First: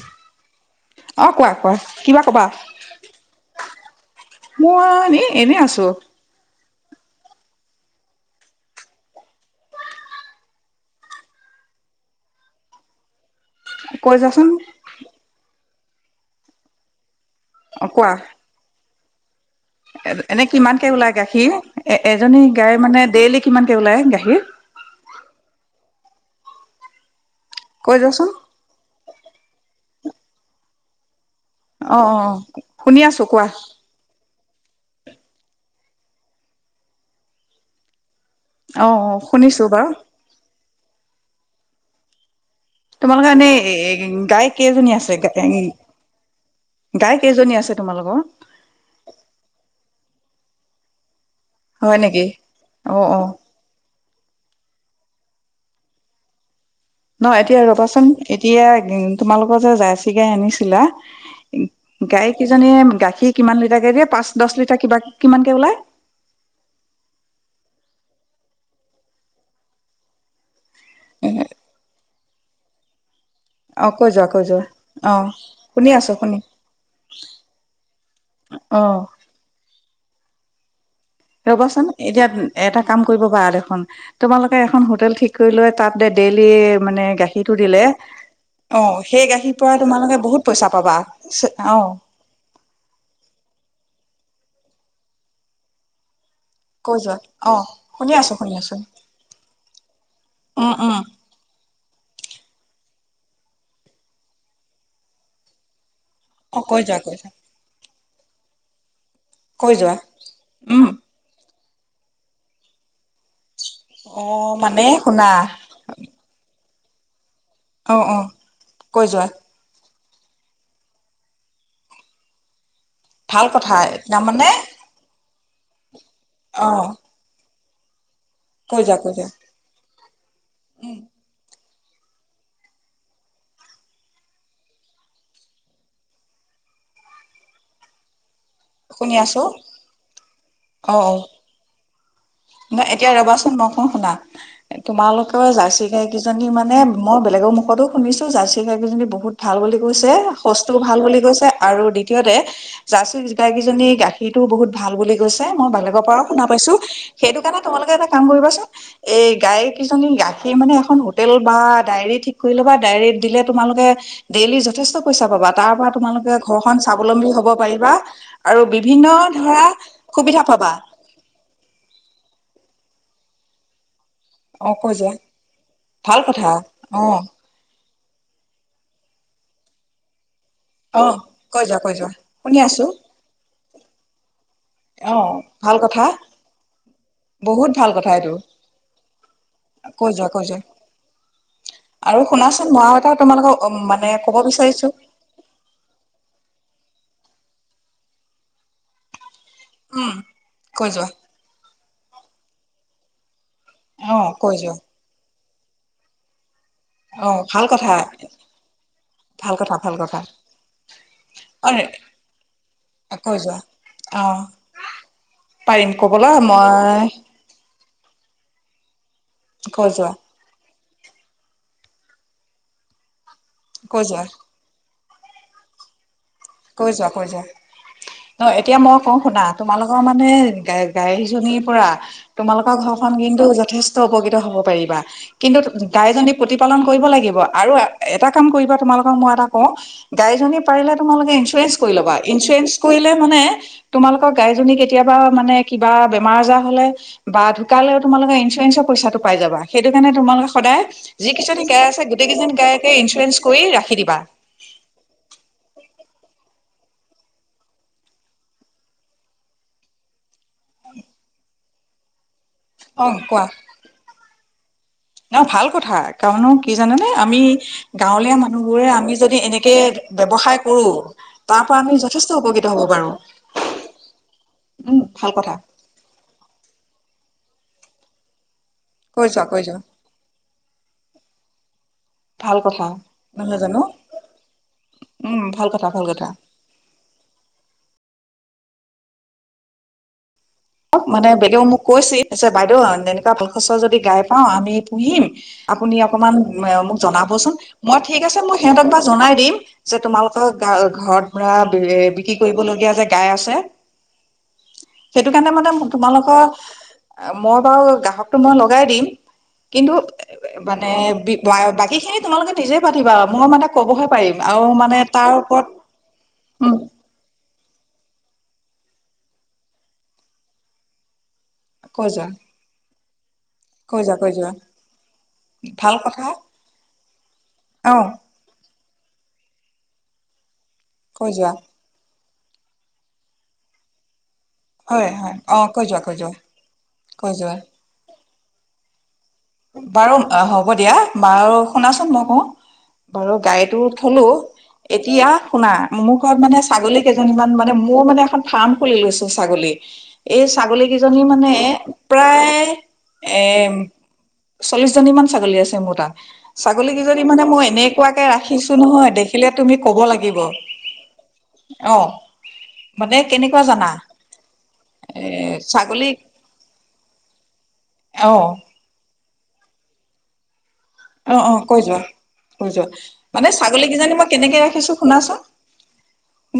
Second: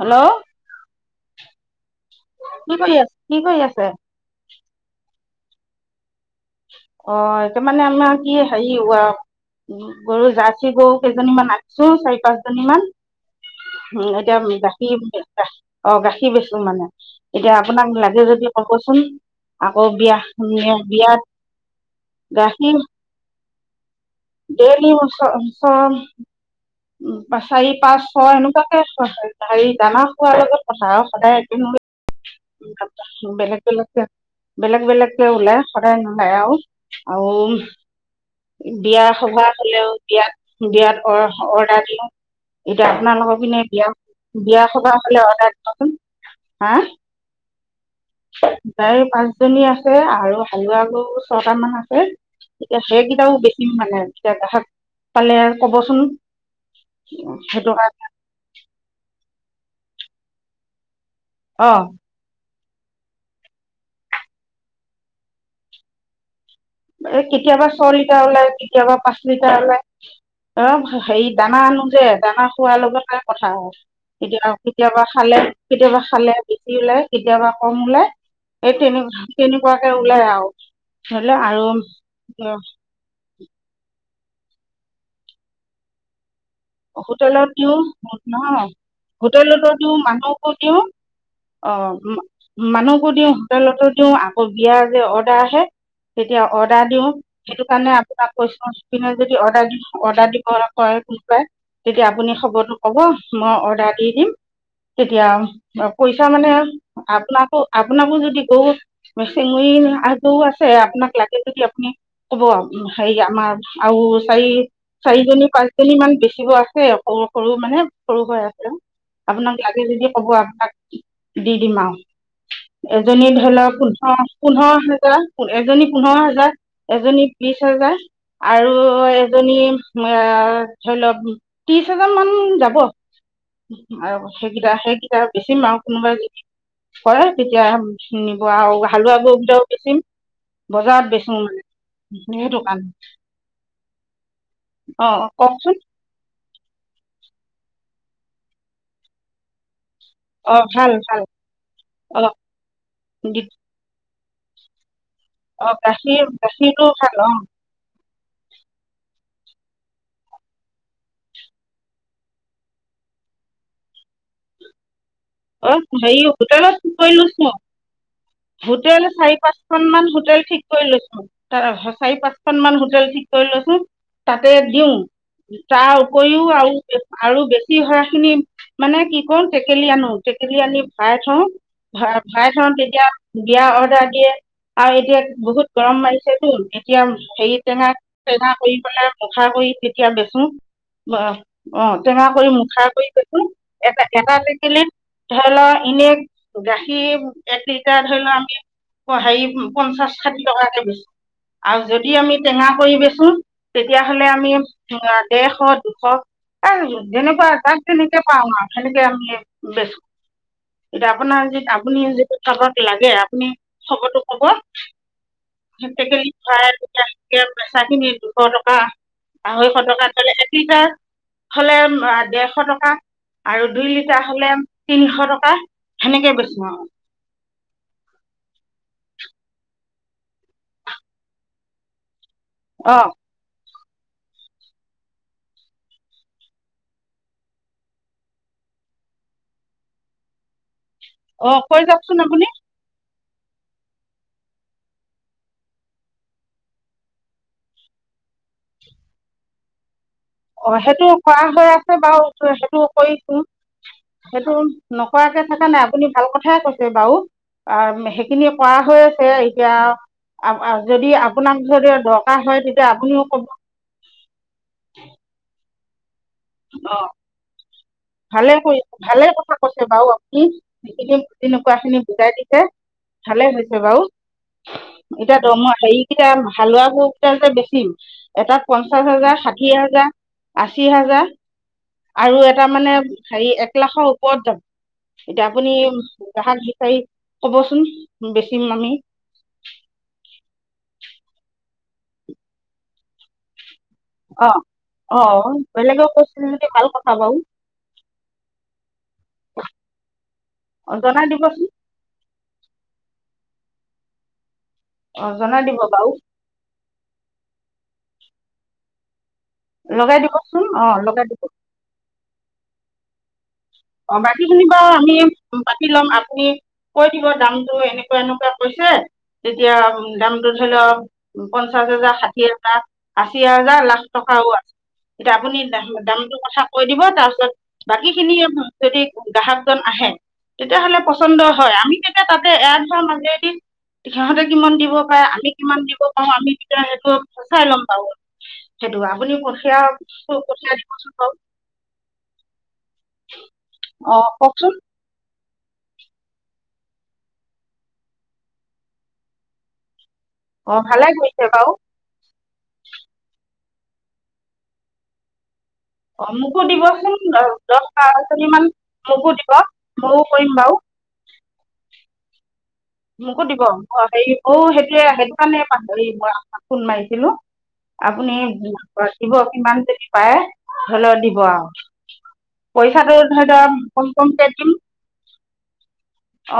Hello অঁ কোৱা কোৱা কিবা কবা অঁ মই এনে আছো অঁ তাৰ মানে আমাৰ কি হেৰি গৰু জাৰ্চি গৰু কেইজনীমান আকছো চাৰি পাঁচ জনী মান কৈ উ এতিয়া যাচোন বাকী অঁ গাখীৰ বেছো মানে এতিয়া অ আপোনাক কোৱা লাগে যদি কবচোন আকৌ বিয়া বিয়াত সি এ এজনী গাই গাখীৰ মানে ডেইলি কিমান ওলায় ডেইলি ছয় লিটাৰ উম বা চাৰি কৈ পাঁচ ছ যোৱাচোন এনেকুৱাকে আ হেৰি জানা কোৱাৰ লগত কথা সদায় অঁ অঁ শুনি আছো কোৱা বেলেগ বেলেগকে বেলেগ বেলেগকে ওলাই সদাই নলাই আৰু আৰু অ বিয়া অ সভা শুনিছো বাৰু হলেও বিয়াত বিয়াত অঁ অডাৰ দিলো তোমালোকে এনেই এ গাই কেইজনী সভা আছে হ'লে অৰ্ডাৰ দিবচোন গাই কেইজনী আছে তোমালোকৰ তাই পাঁচ জনী আছে আৰু আৰু হালোৱা ছটা মান হয় আছে নেকি এতিয়া অ অ সেইকেইটাও বেছিম মানে এতিয়া গাহক পালে ক'বচোন ন এতিয়া সেইটো কাৰণে ৰবাচোন এতিয়া তোমালোকৰ যে জাই চিগাই আনিছিলা অ গাই কেইজনীয়ে গাখীৰ কিমান লিটাৰ কেে দিয়ে পাঁচ দহ লিটাৰ কিবা কিমানকে ওলায় এ কেতিয়াবা ছয় লিটাৰ ওলাই কেতিয়াবা পাঁচ লিটাৰ ওলাই অ হেৰি দানা আনো যে দানা খোৱাৰ লগত কথা অ কৈ যোৱা কৈ কেতিয়াবা, যোৱা কেতিয়াবা অ খালে, শুনি কেতিয়াবা আছো শুনি খালে বেছি ওলাই, কেতিয়াবা কম ওলাই। এই অ তেনে-তেনেকুৱা ওলাই আৰু হ'লে আৰু ৰ'বাচোন এতিয়া অ, এটা কাম কৰিব পাৰা দেখোন তোমালোকে এখন হোটেল ঠিক কৰি লয়। তাতে দে হোটেলত দিও নহয়। অ সেই গাখীৰ হোটেলতো পৰা দিও, তোমালোকে বহুত মানুহকো পইচা দিও। পাবা অ', মানুহকো দিওঁ। হোটেলতো দিও। আক অ', বিয়াৰ যে অৰ্ডাৰ আহে তেতিয়া অৰ্ডাৰ কৈ দিওঁ। যোৱা অ সেইটো কাৰণে শুনি আছো আপোনাক শুনি কৈছোঁ। আছো [unintelligible] যদি অৰ্ডাৰ দিওঁ, অৰ্ডাৰ দিবলৈ উম উম কয় কোনোবাই তেতিয়া আপুনি খবৰটো ক'ব। মই অৰ্ডাৰ দি দিম তেতিয়া পইচা, মানে, অ কৈ যোৱা কৈ যোৱা আপোনাকো, আপ আপোনাকো যদি কওঁ কৈ মিচিঙুৰি যোৱা আদু আছে। উম আপোনাক লাগে যদি আপ মোক ক'ব। হেৰি, আমাৰ আৰু অ মানে শুনা চাৰি-চাৰিজনী, পাঁচজনীমান বেছ [inaudible] সৰু, মানে, অ অ সৰু হৈ আছে। কৈ যোৱা আপোনাক লাগে যদি হ'ব আপোনাক দি দিম আৰু। এজনী ভাল ধৰি কথা লওঁক পোন্ধৰ তাৰমানে পোন্ধৰ হাজাৰ এজনী পোন্ধৰ হাজাৰ অ এজনী বিশ যা আৰু কৈ যোৱা কৈ যোৱা এজনী অ', ধৰি লওঁক। ত্ৰিশ হাজাৰ মান যাব আৰু সেইকেইটা সেইকেইটা বেছিম আৰু কোনোবাই যদি কৰে তেতিয়া শুনি হালোৱা আছো ববিধাও বেচিম, অ বজাৰত অ বেচি মানে সেইটো ন কাৰণত এতিয়া ৰবাচোন মই কওঁ শুনা অ', কওঁকচোন। কেজনী মানে মই বেলেগৰ মুখতো শুনিছো জাৰ্চি গাইকেইজনী বহুত ভাল বুলি গৈছে সচটোও ভাল বুলি কৈছে আৰু অ দ্বিতীয়তে জাৰ্চি দি- গাই কেইজনী গাখ সেইটোও বহুত ভাল বুলি গৈছে মই অ বেলেগৰ গাখীৰ পৰাও শুনা পাইছো গাখীৰটো ভাল অ সেইটো কাৰণে তোমালোকে এটা কাম কৰিবাচোন এই গাইকেইজনী গাখীৰ মানে এখন হোটেল বা ডায়েৰী ঠিক কৰি ল'বা, ডায়েৰীত দিলে তোমালোকে ডেইলি যথেষ্ট পইচা পাবা তাৰ অ পৰা হেৰি তোমালোকে ঘৰ হোটেলত খন স্বাৱলম্বী হ'ব কৰিলো পাৰিবা। আৰু হোটেল বিভিন্ন চাৰি ধৰা পাঁচখন মান হোটেল সুবিধা ঠিক পাবা কৰি লৈছো চাৰি পাঁচখন মান হোটেল ঠিক কৰিলছোন তাতে অ কৈ যোৱা দিওঁ তাৰ ভাল উপৰিও কথা আৰু অ আৰু বেছি হয় খিনি মানে কি কওঁ টেকেলি আনো আমি অ ভাই থওঁ কৈ যোৱা কৈ যোৱা ভাই শুনি থাওঁ আছো তেতিয়া বিয়া অৰ্ডাৰ দিয়ে আৰু অ এতিয়া ভাল বহুত গৰম কথা মাৰিছেতো এতিয়া হেৰি বহুত টেঙা ভাল কথা এইটো টেঙা কৰি পেলাই মুখাৰ কৰি এতিয়া কৈ যোৱা কৈ বেচো যোৱা অ আৰু টেঙা কৰি শুনাচোন মই মুখাৰ আৰু এটা কৰি বেচো তোমালোকক এটা মানে ক'ব এটা বিচাৰিছো টেকেলিত ধৰি লও এনে গাখীৰ এক লিটাৰ ধৰি লও আমি হেৰি উম পঞ্চাশ ষাঠি টকাকে কৈ বেছো যোৱা আৰু যদি য আমি টেঙা কৰি বেচোন তেতিয়া অ হলে আমি কৈ উ যোৱা ডেৰশ দুশ অ যেনেকুৱা ভাল তাক কথা তেনেকে পাওঁ ন আৰু সনেকে ভাল কথা আমি এতিয়া ভাল কথা আপোনাৰ যি অ আপুনি যিটো থাকত লাগে কৈ আপুনি যোৱা খবো অ পাৰিম কবটেকেলি কবলৈ ভৰাই মই তেতিয়া পেচা খিনি দুশ টকা আঢ়ৈশ কৈ টকা যোৱা ট হলে ডেৰশ টকা আৰু দুই কৈ যোৱা লিটাৰ তিনিশ টকা সেনেকে বেছো কৈ যোৱা কৈ যোৱা নহ এতিয়া মই কওঁ শুনা তোমালোকৰ মানে গ গাই জনীৰ পৰা তোমালোকৰ অঁ ঘৰখন কিন্তু যথেষ্ট উপকৃত হব পাৰিবা কিন্তু গাইজনী প্ৰতিপালন কৰিব লাগিব আৰু এটা কাম কৰিবা তোমালোকৰ মই এটা কওঁ গাইজনী পাৰিলে তোমালোক অঁ ইঞ্চুৰেঞ্চ কৈ কৰি ল'বা যাওকচোন আপুনি ইঞ্চুৰেঞ্চ কৰি ল মানে তোমালোকৰ গাইজনী কেতিয়াবা মানে কিবা বেমাৰ আজাৰ হলে বা ঢুকালেও তোমালোকৰ ইঞ্চুৰেঞ্চৰ পইচাটো পাই যাবা সেইটো কাৰণে তোমালোকে সদায় সেইটো কৰা যিকেইজনী হৈ গাই আছে বাৰু গোটেই কেইজনী সেইটো গায়কে ইঞ্চুৰেঞ্চ কৰিছো কৰি ৰাখি দিবা সেইটো নকৰাকে থকা নাই আপুনি ভাল কথাই কৈছে বাৰু সেইখিনি কৰা হৈ আছে এতিয়া যদি আপোনাক যদি দ হয় তেতিয়া অ আপুনিও কব কোৱা ন ভাল কথা কাৰণো কি অ জানেনে আমি গাঁৱলীয়া ভালে কৰি মানুহবোৰে আমি ভালে যদি কথা এনেকে কৈছে বাৰু আপুনি ব্যৱসায় কৰো সখিদম তাৰ তেনেকুৱ পৰা আমি খিনি যথেষ্ট বুজাই দিছে উপকৃত হব পাৰো ভালে হৈছে বাৰু উম ভাল এতিয়া কথা দম হেৰিকেইটা হালোৱাবোৰ কেইটা এ বে থম এটা পঞ্চাশ কৈ হাজাৰ যোৱা কৈ ষাঠি যোৱা হাজাৰ আশী হাজাৰ আৰু ভাল এটা কথা মানে হেৰি নহয় এক জানো লাখৰ ওপৰত যাম উম এতিয়া ভাল আপুনি কথা ভাল কথা গ্ৰাহাক বিচাৰি কবচোন বেচিম আমি অ মানে বেলেগও মোক কৈছিলছে বাইদেউ এনেকুৱা ভাল খচ যদি এই গাই অ আমি পুহিম অ আপুনি বেলেগেও অকনমান কৈছিল যদি ভাল মোক কথা বাৰু জনাবচোন মই থিক আছে সিহঁতক জনায় দিম তোমালক অ জনাই ঘৰত দিবচোন বিক্ৰী কৰিবলগীয়া গাই আছে বে সেইটো অ কাৰণে জনাই মানে দিব বাৰু তোমালোকৰ মই বাৰু গ্ৰাহকটো মই লগাই দিম কিন্তু লগাই এ দিবচোন অ মানে লগাই দিব বাকী খিনি তোমালোকে নিজে পাতিবা মোৰ মানে কবহে অ' পাৰিম আৰু বাকীখিনি বা মানে আমি তাৰ ওপৰত পাতি ল'ম আপুনি উম কৈ দিব দাম। তোৰ এনেকুৱা এনেকুৱা কৈছে, তেতিয়া দামটো ধৰি লওঁ। উম, পঞ্চাশ কৈ হাজাৰ, যোৱা ষাঠি হেজাৰ আশী হাজাৰ কৈ লাখ যোৱা কৈ টকাও যোৱা আছে, এতিয়া আপুনি দামটোৰ কথা কৈ দিব তাৰপিছত অ বাকী খিনি সেই গ্ৰাহকজন আহে। তেতিয়াহ'লে কৈ পচন্দ যোৱা হয়, আমি কেতিয়া তাত এ এয়েৰ ধৰা মাজেদি সিহঁতে কিমান দিব হয় পাৰে, হয় আমি অ কিমান কৈ যোৱা দিব কৈ পাৰোঁ, যোৱা আমি তেতিয়াহে অ' কৈ যোৱা সচাই গ'ম পাওঁ। হেই দোৱা বাৰু অ' হ'ব দিয়া বাৰু শুনাচোন মই কওঁ বাৰু গাই সেইটো অ থলোঁ, কওকচোন এতিয়া শুনা মোৰ ঘৰত মানে ছাগলী কেইজনীমান মানে মোৰ মানে এখন ফাৰ্ম খুলি লৈছোঁ ছাগলী। এই অ ছাগলী ভালে কেইজনী কৰিছে মানে বাৰু প্ৰায় এ চল্লিশজনী মান ছাগলী আছে ত অ মোকো দিবচোন ছাগলীকেইজনী মানে মই দহ এনেকুৱাকে পাঁচজনীমান ৰাখিছো নহয় মোকো দেখিলে দিব তুমি কব ময়ো লাগিব কৰিম বাৰু অ মানে মোকো দিব কেনেকুৱা অ জানা হেৰি অ সেইটোৱে এ সেইটো কাৰণে ছাগলী মই আপাক ফোন মাৰিছিলো অ আপুনি দিব কিমান দেৰি পায় অ অ কৈ যোৱা কৈ যোৱা পইচাটো ধৰি মানে লওক ছাগলী কম কিজানী মই কমকে কেনেকে দিম ৰাখিছো শুনাচোন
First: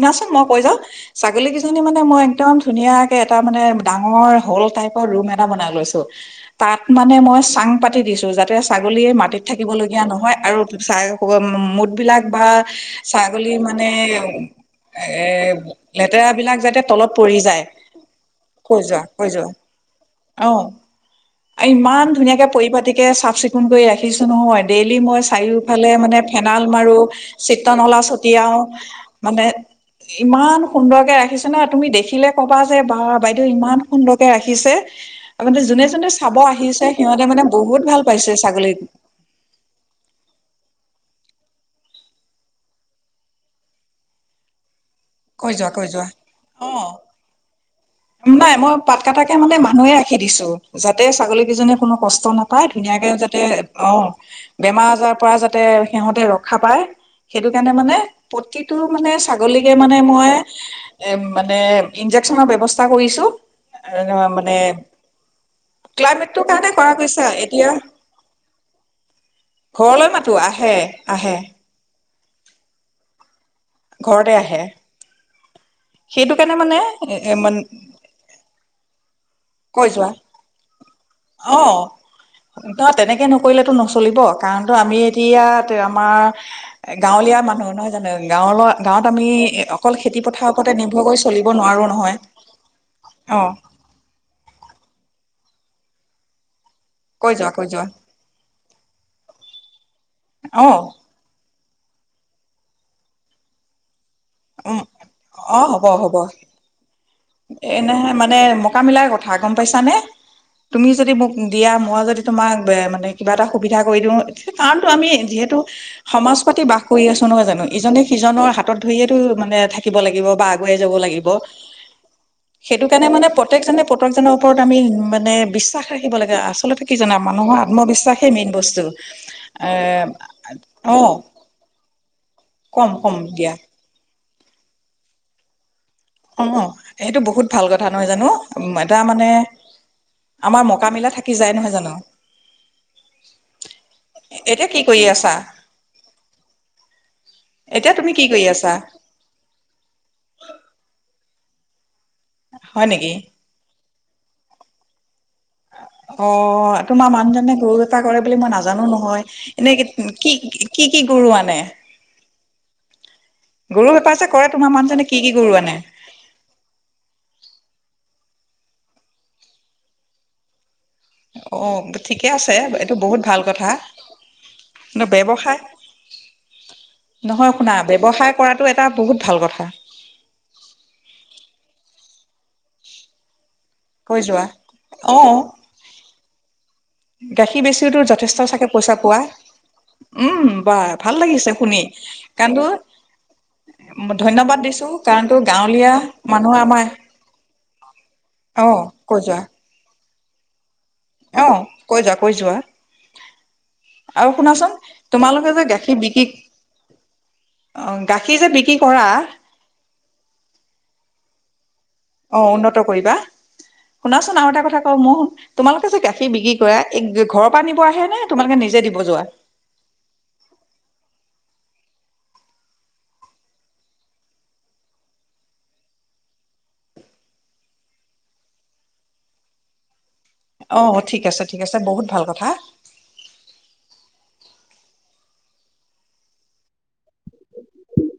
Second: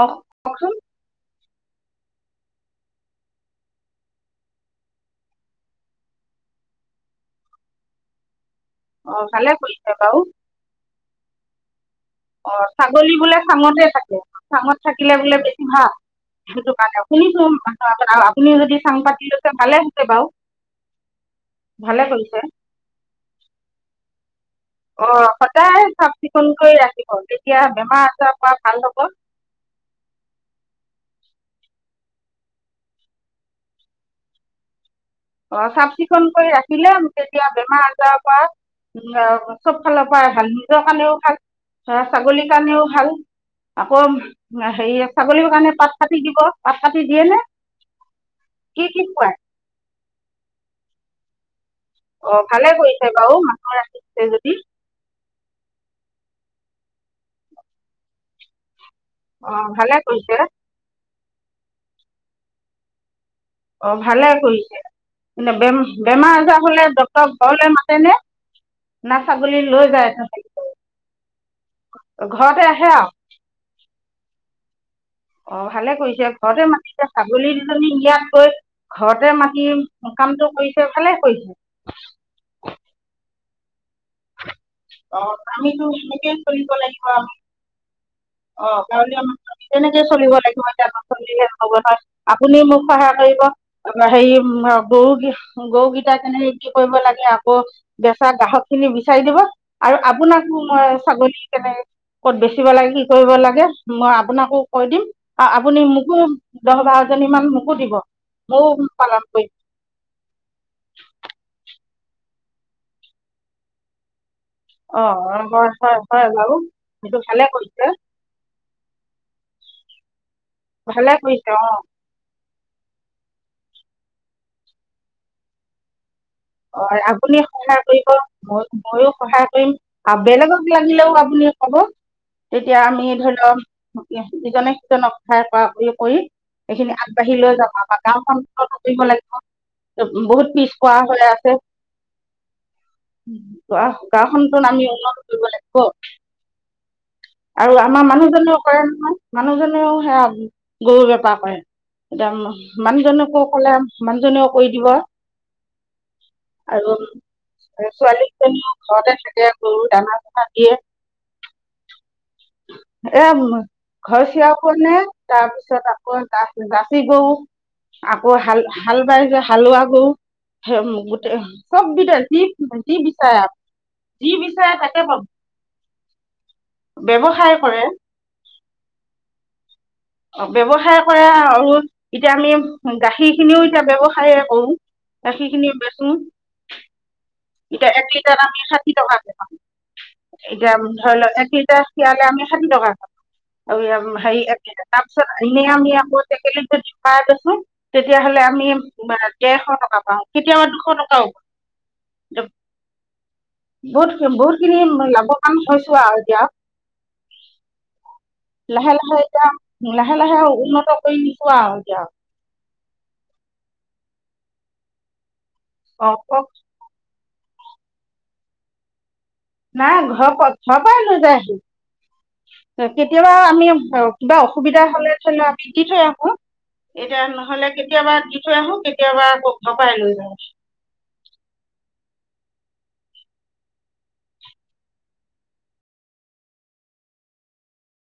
অ মই কৈ যাও কিজানি মানে একদম ধুনীয়াকে এটা মানে ডাঙৰ হল টাইপৰ ৰুম এটা বনাই লৈছো তাত মানে মই চাং পাতি দিছো যাতে ছাগলীয়ে অ মা ত ভালে কৰিছে থাকিবলগীয়া বাৰু নহয় আৰু চ [unintelligible] ছাগলী বিলাক বা অ বোলে ছাগলী চাঙতে মানে থাকে চাঙত থাকিলে বোলে বেছি ভাল লেতেৰা বিলাক সেইটো যাতে কাৰণে তলত পৰি শুনিছোঁ যাই মানুহ আপুনি যদি কই চাং যোৱা পাতি কই যোৱা লৈছে ভালে হৈছে বাৰু অ ভালে ইমান কৰিছে ধুনীয়াকে পৰি পাতিকে চাফ চিকুণকে ৰা নহয় নাই ডেইলি মই অ' সদায় চাৰিওফালে চাফ মানে ফেনাল চিকুণকৈ মাৰো ৰাখিব তেতিয়া চিতনলা বেমাৰ আজাৰৰ পৰা ছটিয়াও ভাল হ'ব মানে ইমান সুন্দৰকে ৰাখিছো নহয় তুমি দেখিলে ক'বা যে বা বাইদেউ ইমান সুন্দৰকৈ ৰাখিছে। তপে অ' যোনে চাফ যোনে চাব চিকুণকৈ আহিছে ৰাখিলে সিহঁতে মানে তেতিয়া বেমাৰ বহুত ভাল আজাৰৰ পাইছে পৰা ছাগলী। উম চব ফালৰ পৰা ভাল নিজৰ কাৰণেও ভাল ধৰা ছাগলীৰ কাৰণেও ভাল আকৌ হেৰি। ছাগলীৰ কৈ যোৱা কাৰণে কৈ পাত যোৱা কাটি দিব অ পাত কাটি দিয়ে নে নাই মই কি পাত কি খুৱাই কটাকে মানে মানুহে। সি দিছো যাতে ছাগলীকেইজনীয। কোনো কষ্ট অ' নাপায় ভালে কৰিছে ধুনীয়াকে বাৰু যাতে মানুহ অহ ৰাখিছে যদি ', বেমাৰ আজাৰৰ পৰা যাতে সিহতে ৰ ৰখা পায় সেইটো কাৰণে মানে প্ৰতি টো মানে অ' ছাগলীকে ভালে মানে মই কৰিছে এ মানে ইঞ্জেকচনৰ ব্যৱস্থা কৰিছো। অ' ভালে মানে কৰিছে নে বেম - বেমাৰ ক্লাইমেটটোৰ আজাৰ কাৰণে হলে কৰা গৈছে ডক্তৰক ঘৰলে এতিয়া মাতেনে না ছাগলী লৈ ঘৰলৈ মাতো যায়? আহে আহে ঘৰতে আহে আৰু ঘৰতে আহে। অহ ', ভালে কৰিছে সেইটো কাৰণে ঘৰতে মানে মাতিছে এ ছাগলী মান দুজনী ইয়াত গৈ ঘৰতে মাতি কৈ যোৱা কামটো কৰিছে ভালে কৰিছে। কৰিলেতো নচলিব। কাৰণতো আমি অ এতিয়াত আমিতো আমাৰ এনেকেই গাঁৱলীয়া মানুহ নহয় জানো। গাঁৱৰ অহ ', গাঁৱত গাৱলীয়া আমি অঞ্চল অকল তেনেকে খেতি চলিব পথাৰৰ লাগিব ওপৰতে এতিয়া নিৰ্ভৰ কৰি অঞ্চল চলিব শেষ হ গৈ নোৱাৰো নহয় আপুনি মোক সহায় অ কৰিব। হেৰি গৰু [unintelligible] কি কৰিব লাগে কৈ যোৱা আকৌ কৈ যোৱা বেচা গ্ৰাহক খিনি বিচাৰি দিব। আৰু আপোনাকো অ মই ছাগলী। কেনে ক'ত বেচিব লাগে কি কৰিব লাগে মই আপোনাকো উম কৈ দিম আৰু অ আপুনি হ'ব মোকো হ'ব দহবাৰ। এনেহে মানে মোক মিলাৰ পালন কথা কৰিম গম পাইছা নে? তুমি যদি মোক দিয়া। মই যদি তোমাক মানে কিবা এটা সুবিধা কৰি দিওঁ। কাৰণতো অ আমি যিহেতু হয় হয় হয় সমাজ বাৰু পাতি বাস কৰি সেইটো আছো ভালে নহয় জানো কৰিছে ইজনে সিজনৰ হাত হাতত ধৰিয়েতো মানে থাকিব লাগিব। বা আগুৱাই যাব ভালে লাগিব। কৰিছে অ সেইটো কাৰণে মানে প্ৰত্যেকজনে প্ৰত্যেকজনৰ ওপৰত আমি মানে বিশ্বাস ৰাখি অহ ', আপুনি সহায় কৰিব মেইন মই বস্তু ময়ো সহায় কৰিম এ আৰু বেলেগক অ লাগিলেও আপুনি কব। তেতিয়া কম আমি কম ধৰি দিয়া লও। ইজনে সিজনক খাই প কৰি অ এইখিনি সেইটো আগবাঢ়ি বহুত লৈ ভাল যাম কথা আৰু নহয় জানো এটা গাওখনত মানে লাগিব বহুত আমাৰ পিছ কৰা মকামিলা হৈ থাকি আছে। যায় [unintelligible] নহয় জানো গাওখন এতিয়া কি আমি কৰি উন্নত আছা কৰিব লাগিব আৰু এতিয়া আমাৰ তুমি কি কৰি মানুহজনেও আছা কৰে নহয়, মানুহজনেও সেয়া গৰু বেপাৰ হয়। এতিয়া হয় নেকি মানুহজনকো কলে মানুহজনেও কৰি দিব। অ আৰু তোমাৰ মানুহজনে গৰু বেপাৰ কৰে বুলি মই ছোৱালীজনীও নাজানো ঘৰতে নহয় থাকে এনে গৰু দানা কি চানা দিয়ে, কি কি গৰু আনে এ গৰু বেপাৰ ঘৰ যে কৰে তোমাৰ [unintelligible] নে, মানুহজনে কি কি গৰু আনে তাৰপিছত আকৌ [unintelligible] গৰু। আহ অ হাল হাল বাইছে হালোৱা গৰু। গোটেই অ চব বিধ ঠিকে যি আছে এইটো যি বহুত ভাল বিচাৰে কথা যি বিচাৰে তাকে কিন্তু পাব ব্যৱসায় ব্যৱসায় কৰে। তাৰ বহুত ভাল কথা। অ ব্যবসায় কৰা আৰু এতিয়া আমি গাখীৰ। সেই খিনিও এতিয়া কৈ যোৱা ব্যৱসায়ে অ কৰো সেইখিনিে বেচো। গাখীৰ এতিয়া বেচিওতো এক লিটাৰ যথেষ্ট দাম চাগে হাঠি পইচা টকা পোৱা পাও উম এতিয়া বা ধৰি ভাল লোৱা লাগিছে হাঠি শুনি টকা কাৰণ তো পাও ধন্যবাদ এক লিটাৰ দিছো তাৰ কাৰণ পাছত তো গাঁৱলীয়া মানুহ আমাৰ তুমি আমি অ কৈ যোৱা কেশ টকা পাও? কেতিয়া। অ কৈ যোৱা। যোৱা আৰু বহুত শুনাচোন বহুতখিনি তোমালোকে লাভৱান যে হৈছোঁ গাখীৰ আৰু বিক্ৰী এতিয়া গাখীৰ। যে বিক্ৰী লাহে কৰা লাহে এতিয়া লাহে লাহে উন্নত কৰি। কোৱা। অ উন্নত কৰিবা। শুনাচোন আৰু এটা কথা কওঁ মই শুন। তোমালোকে যে অ কোফি অ বিক্ৰী কৰা এক। ঘৰৰ পৰা নিব আহে নে তোমালোকে নিজে দিব যোৱা। নাই ঘৰ ঘৰৰ পৰাই লৈ যায় কেতিয়াবা আমি কিবা অসুবিধা হলে ধৰি লও আমি দি থৈ আহো এতিয়া নহলে কেতিয়াবা দি থৈ আহো কেতিয়াবা আকৌ ঘৰ পৰাই লৈ যাওঁ। অ ঠিক আছে ঠিক আছে বহুত ভাল কথা। উম [unintelligible]